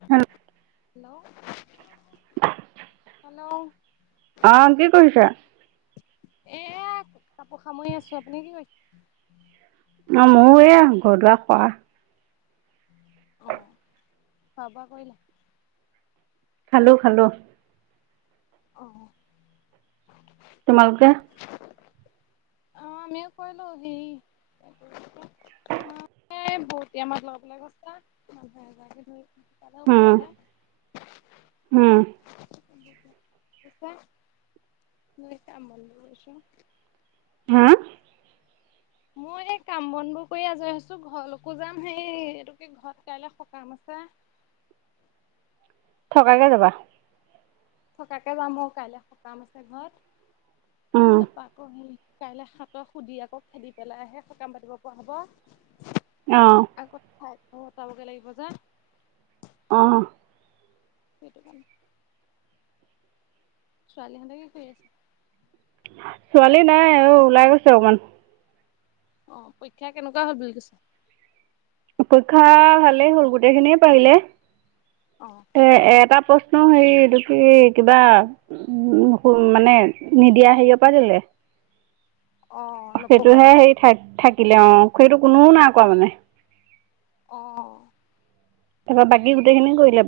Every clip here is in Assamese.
হেল্ল' হেল্ল' আহ কি কৰিছা এয়া কাপোৰ সামৰি আছো আপুনি কি কৰিছে অ ময়ো এয়া ঘৰ দুৱাৰ সৰা অ খোৱা বোৱা কৰিলা খালো খালো আহ তোমালোকে অ আমিও কৰিলো হেৰি মইও এ বৰতিয় মাত লগ বলে গৈছিল মানুহ এগৰাকী কৰিলে তাতে উম উপৰলে উম ছ মছ আমনৈছো [unintelligible] হা মই সেই কাম বন বোৰ কৰি আজৰি হৈছো ঘৰলৈকো যাম সেই এইটো কি ঘৰত কাইলে সকাম আছে থকাকে যাবা থকাকে যাম অ কাইলৈ সকাম আছে ঘৰত অম তাৰপা আকৌ স কাইলৈ হাত সুধি আকৌ খেদি পেলাইহে সকাম পাতিব পৰা হব আহ পাকঘৰ অতাব গে লাগিব যে আহ সেইটো কাৰণে ছোৱালীহঁতেক কি কৰি আছে ছোৱালী নাই অ ওলাই গৈছে অকমান অ পৰীক্ষা কেনেকুৱা হল বুলি কৈছ পৰীক্ষা ভালেই হ'ল গোটেই খিনিয়ে পাৰিলে অ এ এটা প্ৰ্ ন হেৰি এইটো কি কিবা উ মানে নিদিয়া হেৰিয় পৰা দিলে অ [inaudible] নপঢ়োৱা সেইটোহে পা হেৰি থ থাকিলে অ সেইটো কোনোও নাই কৰাোৱা মানে আহ তাৰপা বাকী গোটেই খিনি কৰিলে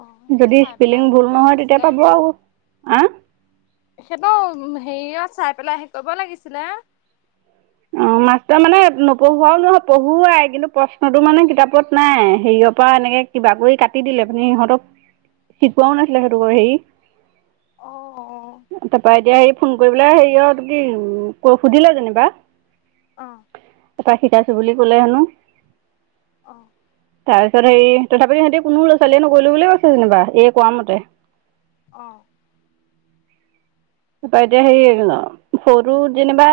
অ সেইটো যদি চাই পেলাই স্পেলিং হেৰি ভুল কৰিব নহয় তেতিয়া লাগিছিলে পাব আৰু হ সেইবৌ হেৰিয়ত চাই পেলাই হে কৰিব লাগিছিলে অ মাষ্টাৰ মানে নপঢ়োৱাও নহয় পঢ়োৱাই কিন্তু প্ৰশ্নতটো মানে কিতাপত নাই হেৰিয়ৰ পৰা এনেকে কিবা কৰি কাটি দিলে মানে সিহঁতক শিকোৱাও নাছিলে সেইহটোোক হেৰি অ তাৰপ এতিয়া সেই ফোন কৰি পেলাই হেৰি অ ত কি ক সুধিলে যেনিবা আহ তপৰা শিকাইছো বুলি ক'লে হেনো অঁ তাৰপিছত হেৰি তথাপিও সিহঁতি কোনো লৰা ছোৱালীয়ে নকৰিলো ব বুলিয় কৈছে যেনিবা এ কোৱা মতে আহ প এতিয়া সেই ন সৰুটো যেনিবা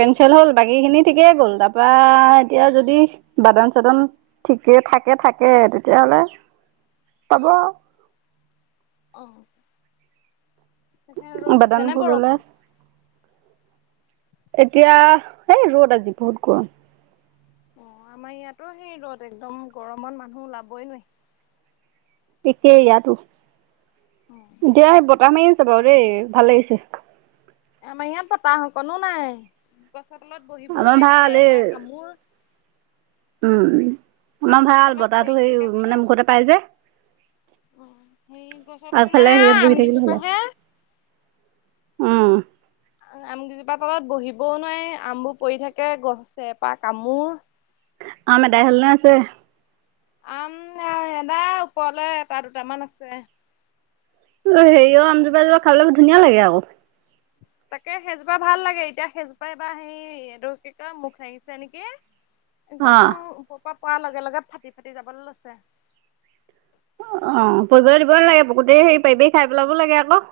কেনচেল হ'ল বাকী খিনি ঠিকেই গ'ল তাৰপা এতিয়া যদি বাদান চাদন ঠিকে থাকে থাকে তেতিয়াহলে পাব আৰু অ তাতে ৰ'দ বাদাম দিছে নে ভুল ওলাই বৰষুন এতিয়া এই ৰ'দ আজি বহুত গৰম অ আমাৰ ইয়াতো সেই ৰ'দ একদম গৰমত মানুহ ওলাবই নোৱাৰি একেই ইয়াতো অ এতিয়া বতাহ মাৰি আছে বাৰু দেই ভাল হৈছে আমাৰ ইয়াত বতাহ কনো নাই লত বহিব আমাৰ নোৱাৰি ভাল এই ছেৰপাৰ কামোৰ উম আমাৰ আমবোৰ ভাল তলত সৰি বতাহটো সেই থাকে যে মানে মুখতে পাই যে অ সেই গছৰ তল মানে আগফালে হেহত বহি থাকিলে হল আহম আমকেইজোপাহে আম গেইজোপা তলত বহিবও নোৱাৰি আমবোৰ পৰি থাকে গছ ছেপা কামোৰ আম এদাই হলনে আছে আম এদাই ওপৰলৈ এটা দুটামান আছে অ হেৰিয়ও আমজোপা জোপা খাবলৈ ধুনীয়া লাগে আকৌ তাকে সেইজোপা ভাল লাগে এতিয়া সেইজোপা এইব সেই এইটোৰ কি কয় মুখ লাগীছে নেকি অ একদম ওৰৰ পৰা পোৱাৰ লগে লগে ফাটি ফাটি যাবলৈ লৈছে অ ৰি বলৈ দিব নালাগে গোতে হেৰি পাৰিবি খাই পেলাব লাগে আকৌ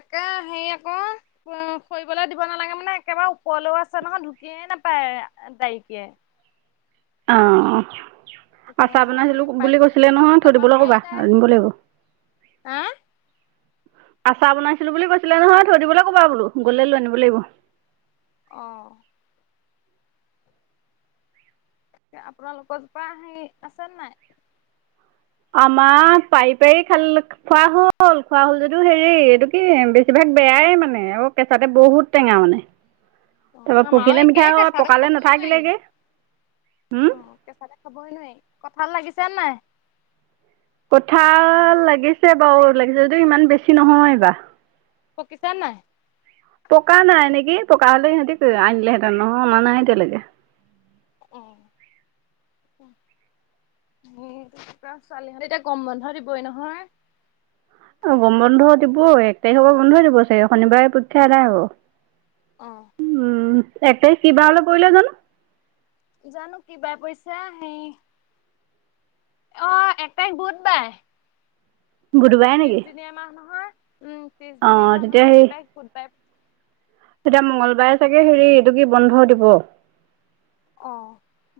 তে হেৰি আকৌ উ ফৰিবলৈ দিব নালাগে মানে একেবাৰে ওপৰলেও আছে নহয় ঢুকিয়ে নাপায় তাইকে অ তেতিয়া আচাৰ হয় বনাইছিলো সেই পাৰি বুলি থৈ কৈছিলে যাবলৈও নহয় থৈ দিবলৈ ক'বা আনিব লাগিব হ আচাৰ বনাইছিলো বুলি কৈছিলে নহয় থৈ দিবলৈ ক'বা বোলো গলে লৈ আনিব লাগিব আহ আপোনালোকৰ জোপা হেৰি আছে নাই আমাৰ পাৰি পাৰি খাল খোৱা হ'ল খোৱা হ'ল যদিও হেৰি এইটো কি বেছিভাগ বেয়াই মানে অ কেঁচাতে বহুত টেঙা মানে অ তাৰপৰা আমাৰো পকিলে একেই মিঠাই হয় কেঁচাতে পকালে খাবই নোৱাৰি। নাথাকিলেগে অ কেঁচালে খাবই নোৱাৰি কঠাল লাগিছে নাই কঠাল লাগিছে বাৰু লাগিছে যদিও ইমান বেছি নহয় এইবাৰ পকিচেন নাই পকা নাই নেকি পকা হলে সিহঁতি আনিলেহেঁতেন নহয় অনা নাই এতিয়ালৈকে উম, এৰা, ছোৱালীহতে এতিয়া গৰম বন্ধ দিবই নহয় আৰু গম বন্ধ দিব এক তাৰিখৰ পৰা বন্ধই দিব চাগে শনিবাৰে পৰীক্ষা এদাই হব উম, এক তাৰিখ কিবা হলে পৰিলে জানো জানো কি বেয়া পইছা আহি অ একটাইখ বুধ বাই বুধবাৰে নেকি ত্ৰিছদিনীয়া মাহ নহয় উম', অ ত্ৰিশদিনীয়া মাহ তেতিয়া নহয় এক সেই তাইখ বুধাই তেতিয়া মঙ্গলবাৰে চাগে হেৰি এইটো কি বন্ধ দিব অ,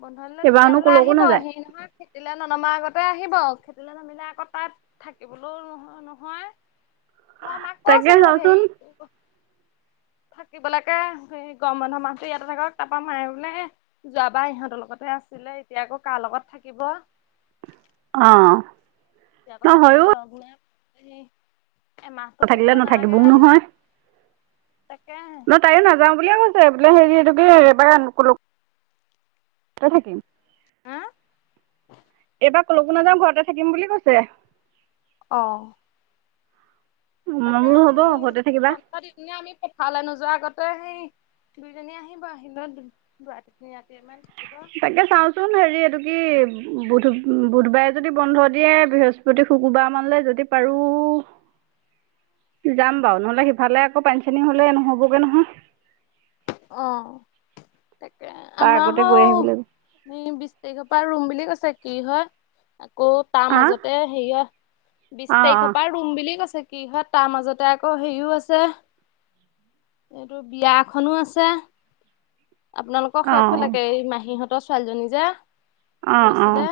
বন্ধ দিলে এইবাৰনো তেতিয়াহলে কলৈকো আহিব নাযায় সি নহয় খেটিলে ননমা আগতে আহিব খেতিলৈ নামিলে আকৌ তাত থাকিবলৈও নহয়, নহয়। মই মাক তাকে কৈছিলো চাওচোন হেৰি থাকিবলৈকে সেই গৰম বন্ধ মাহটো ইয়াতে থাকক তাৰাপা মায়ে বোলে যোৱাবাৰ ইহঁতৰ লগতে আছিলে, এতিয়া আকৌ কাৰ লগত থাকিব। অহ' এতিয়া আকৌ থাকিবলৈ লগ নাই সেই এমাহটো নাথাকিলে থাকিব নালাগে নাথাকিবও নহয়। তাকে নহ তাইও নাযাওঁ বুলিয়ে কৈছে বোলে হেৰি এইটো কি এবাৰ কলকো। ক থাকিম হ এবাৰ কলোকো নাযাাম ঘৰতে থাকিম বুলি কৈছে আহ', মই তাকে বোলো আমি হ'ব ঘৰতে থাকিবা পন্ধ দি আমি পঠালে নোযোৱা আগত তই সেই দুইজনী আহিব আহতুৱাটীজনী ৰাতি ইমান তাকে চাওচোন হেৰি এইটো কি বুধ-বুধবাৰে যদি বন্ধ দিয়ে বৃহস্পতি, শুকুৰবাৰ মানলৈ যদি পাৰো যাম বাৰু নহ'লে সিফালে আকৌ পানী চানী হ'লে নহ'বগে নহয়। আহ' তাকে তাৰ আমাৰ আগতে হ গৈ আহিব লাগিব বিছ তাৰিখ পৰা ৰুম বুলি কৈছে কি হয়। আকৌ তাৰ আ মাজতে হেৰি হয় বিশ তাৰিখৰ অঁ পৰা ৰুম বুলি কৈছে। কি হয় তাৰ মাজতে আকৌ হেৰিও আছে এইটো বিয়াখনো আছে। আপোনালোকৰ অঁ সেইফালকে এই মাহীহঁতৰ ছোৱালীজনী যে অঁ পৰিছিলে অঁ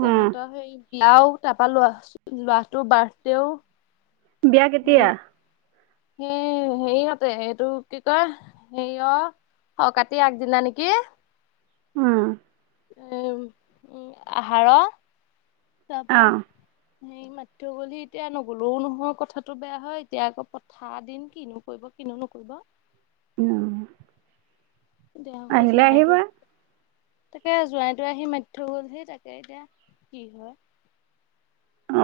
অঁ তেহেঁতৰ সেইৰি লাও তাৰপা লোৱা লৰাটো বাৰ্থডে ও। বিয়া কেতিয়া? এয়ে হেৰিয়হঁতে এইটো কি কয় সেই অ' কাতি আগদিনা নেকি? উম, উম, উম, আহাৰ তাৰ পৰাৰা অঁ হেই মাতি থয় গ'লহি এতিয়া নগ'লেও নহয় কথাটো বেয়া হয়, এতিয়া আকৌ পথাৰৰ দিন কিনো কৰিব। কিনো নো কৰিব। [unintelligible] দেহশৰ আহিলে জোৱাইটো আহিবা তাকে জোৱাইটো আহি মাতি থয় গলহি তাকে এতিয়া কি হয়।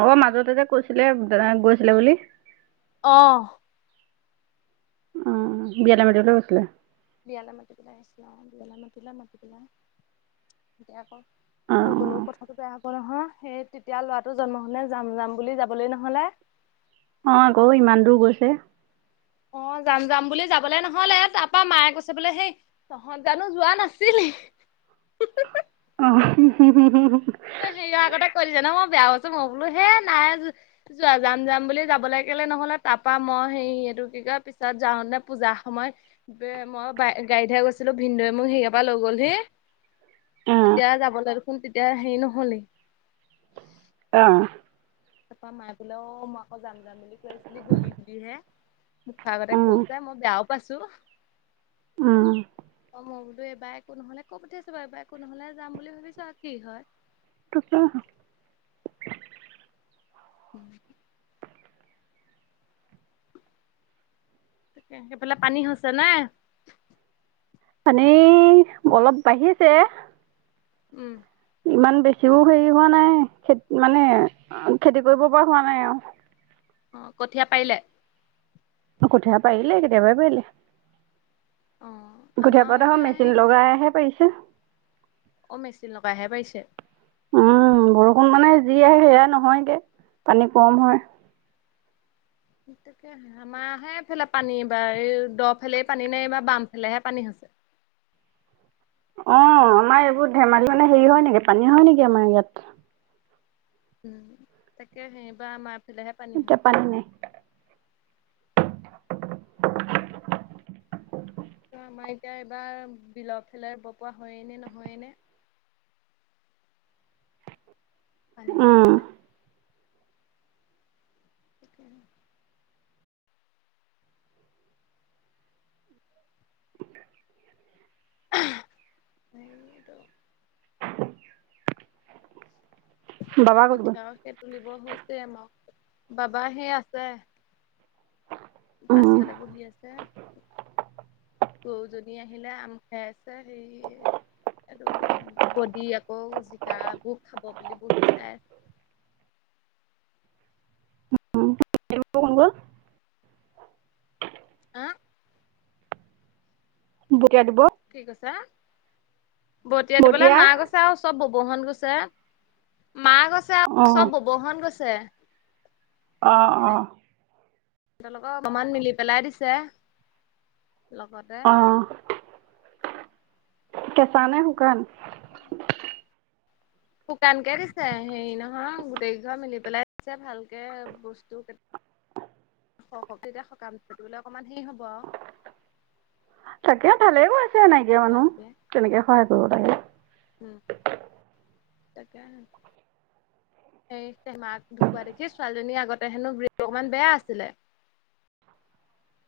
অ' মাজতে যে কৈছিলে দাদাহত গৈছিলে বুলি। অ' অহ, বিয়ালে মাতিবলৈ গৈছিলে। বিয়ালৈ মাতি পেলাই আহিছিল বিয়ালৈ মাতিলো মাতি পেলাই এতিয়া আকৌ অঁ নগ'লেও কথাটো বেয়া হ'ব। হ'ব নহয় সেই তেতিয়া ল'ৰাটো জন্ম হওঁতে যাম যাম বুলি যাবলৈ নহ'লে। অ' আকৌ ইমান দূৰ গৈছে। অ' যাম যাম বুলি যাবলে নহ'লে তাৰপা মায়ে কৈছে বোলে সেই তহঁত জানো যোৱা নাছিল। [unintelligible] অ' [unintelligible] হেৰিয়ৰ আগতে কৈ দিছে নহয় মই বেয়া কছো মই বোলো হে নাই যোৱা যাম যাম বুলি যাবলৈ কেলে নহ'লে তাৰাপা মই হেৰি সেইটো কি পিছত যাওঁ নে পূজাৰ সময়ত মই গাড়ীতহে গৈছিলো ভিন্নদয়ে মোক সেই হেইাৰ লয় গ'লহে [unintelligible] অঁ তেতিয়া যাবলৈ দেখোন তেতিয়া হেৰি নহ'লেই। আহ তাপা মায়ে বোলে অ' মই আকৌ যাম যাম বুলি কৈ আছিলি গলি বুলিহে। মো খৰ আগতে কৈছে মই বেয়াও পাইছো। উম। অ মই বোলো এবাৰ একো নহ'লে কয় পঠিয়াইছো বাৰু এইবাৰ একো নহ'লে যাম বুলি ভাবিছো আৰু কি হয়। তাকটো উম। তাকে সেইফালে পানী হৈছে নাই। পানী অলপ বাঢ়িছে। উম। ইমান বেছিও হেৰি হোৱা নাই খেতি মানে খেতি কৰিব পৰা হোৱা নাই আৰু অ' কঠীয়া পাৰিলে। কঠীয়া পাৰিলে, কেতিয়াবা পাৰিলে। অ গঠীয়া আমাৰ পৰাতোহে এতিয়া মেচিন সেই লগাইহে পাৰিছে। অ' মেচিন লগাইহে পাৰিছে। উম, বৰষুণ মানে যি আহে সেয়াই নহয়গে পানী কম হয়। তাকে আমাৰাহেফালে পানী এইবাৰ এই দ ফেলে পানী নাই, এইবাৰ বাম ফালেহে পানী হৈছে। [inaudible] অ' আমাৰ এইবোৰ ধেমালি মানে হেৰি হয় নেকি পানী হয় নেকি আমাৰ ইয়াত উম, তাকেহে এইবা আমাৰফালেহে পানী হৈছে। এতিয়া নাই ত' আমাৰ এতিয়া এইবাৰ বিলৰ ফেলাই ব পৰাোৱা হয়েই নে নহয়েই নে। পানী উম যহতে সেইটোৱে সেইটো বাবা ক'ত গ'ল কঠিয়াও সেই তুলিব হৈছে মাক বাবা হেই আছে। পাছফালে উম বহি আছে। [inaudible] গৰু জনী আহিলে আম খাই আছে হেয় আৰু বডি আকৌ জিকাবোৰ খাব বুলি বহি চাই। [inaudible] [unintelligible] আহ বতীয়া দিব কি কৈছা। বতিয়াই দিবলৈ বতীয়া মা গৈছে আৰু চ'ব ব'ব হত গৈছে। মা গৈছে অ আৰু চ'ব ব'ব হত গৈছে। আহ, আহ। [unintelligible] অকমান মিলি পেলাই দিছে। লগতে অ' কেঁচা নে শুকান। শুকানকে দিছে হেৰি নহয় গোটেইকেইঘৰ মিলি পেলাই দিছে ভালকে বস্তু তেতিয়া সকাম থ'লে অকমান হেৰি হ'ব আৰু তাকে ভালে গৈছে। নাইকিয়া মানুহ শুকানকে তেনেকে সহায় কৰিব উম লাগে। তাকে সেই মাক ঢুকুৱোৱা দেখি ছোৱালীজনীৰ আগতে হেনো বেয়নটো অকমান বেয়া আছিলে। [unintelligible]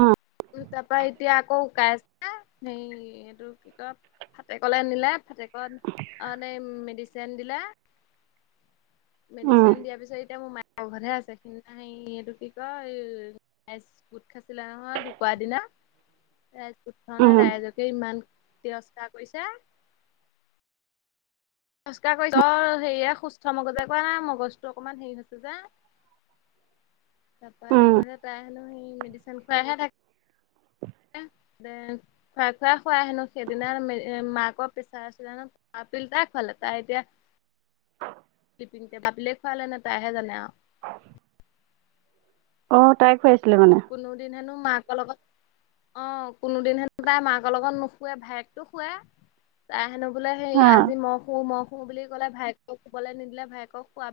উম তাৰপা এতিয়া আকৌ [inaudible] হে এইটো কি কয় ফাটেকলে নিলে ফাটেকত অ' এনে মেডিচিন দিলে। [unintelligible] মেডিচিন উম দিয়াৰ পিছত এতিয়া মো মাইক ঘৰতে আছে সিদিনা এইটো কি কয় গোট খাছিল নহয় ঢুকুৱা দিনা গোট খাৱতে নে উম ৰাইজকে ইমান তিৰস্কাৰ কৰিছে। খোজকাাঢ় কৰিছ অ' হেৰিয় সুস্থ মগজে কোৱা না মগজটো অকমান হেৰি হৈছে যে [unintelligible] তাৰপা উম সেই কৰিছে তাই হেনো সেই মেডিচিন খুৱাইহে থাকে খুৱাই খুৱাই খুৱাই আহনো সেইদিনা মাকৰ পেছাৰ আছিলহেনো। পিল এটা খালে তাই এতিয়া। [unintelligible] [unintelligible] খুৱালে নে তাইহে জানে আৰু অ' তাই খুৱাইছে। কোনো দিন হেনো মাকৰ লগত অ' কোনোদিন হেনো তাই মাকৰ লগত নুশুৱে ভায়েকতো শুৱে তাই হেনো। বোলে হেৰি অ আজি মহ শো, মহ শো বুলি ক'লে ভায়েকক শুবলৈ নিদিলে ভায়েকক খোৱা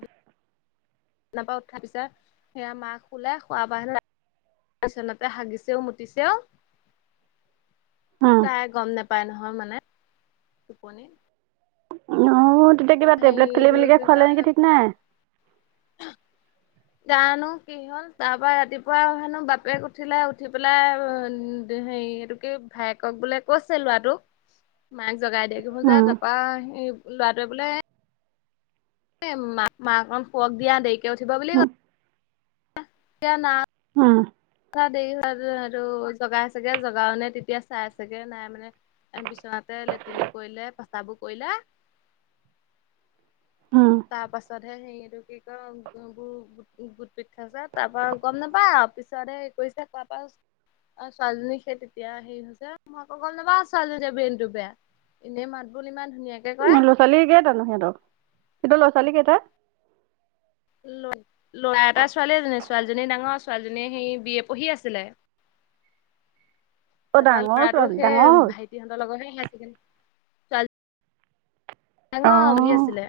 বিচনাৰ আৰ পৰা উঠাৰ পিছা সেয়া মা খোলে খোৱ বাহ বিচনাতে হাগিছেও মুতিছেও। অ তাই গ'ম নাপায় নহয় মানে টোপনিত। অ তেতিয়া কিবা টেবলেট খেলি মেলিকে কি খুৱালে নেকি কয় ঠিক নাই? জানো কি হ'ল তাৰ পৰা ৰাতিপুৱা হেনো বাপেক উঠিলে উঠি পেলাই হেৰি এইটোকে ভায়েকক বোলে কৈছে ল'ৰাটোক মাক জগাই দিয়ে উম যাৰ তাৰপা সি ল'ৰাটোৱে বোলে এ মা অকন খুৱক দিয়া দেৰিকে উঠিব বুলি উম ক'লে। কিয় নাম উম উঠা দেৰি হয় যে হেইটো আৰু জগাই ছেগো জগাও টে তেতিয়া চাই আছোগে নাই মানে তাৰ পিছতে লেট্ৰিনো কৰিলে, পচাবোৰ কৰিলে। [unintelligible] তাৰ পাছতহে সেটো কি কয় [unintelligible] পৃঠা আছে তাৰ পৰা গম নাপায় পিছত পিছ দে এ কৈছা কাৰ পৰা হৈছে অ' ছোৱালীজনীক সেই তেতিয়া হেৰি হৈছে মই আকৌ গ'ম নাপাওঁ ছোৱালীজনী ব্ৰেইনটো বেয়া। এনেই মাত বোল ইমান ধুনীয়াকে কৰে অ' ল'ৰা ছোৱালী কেইটানো সিহঁত, সিহঁতৰ ল'ৰা ছোৱালী কেইটা ল'ৰা এটা ছোৱালী এজনী ছোৱালীজনী ডাঙৰ ছোৱালীজনী সেই বি এ পঢ়ি আছিলে। অ তাৰপা ডাঙৰ ল'ৰাটো ছোৱালী সেই ডাঙৰ হ'ল ভাইটি হহঁতৰ লগৰহে হাইছেকদ্ৰৰি ছোৱালী এঙা অভি অ আছিলে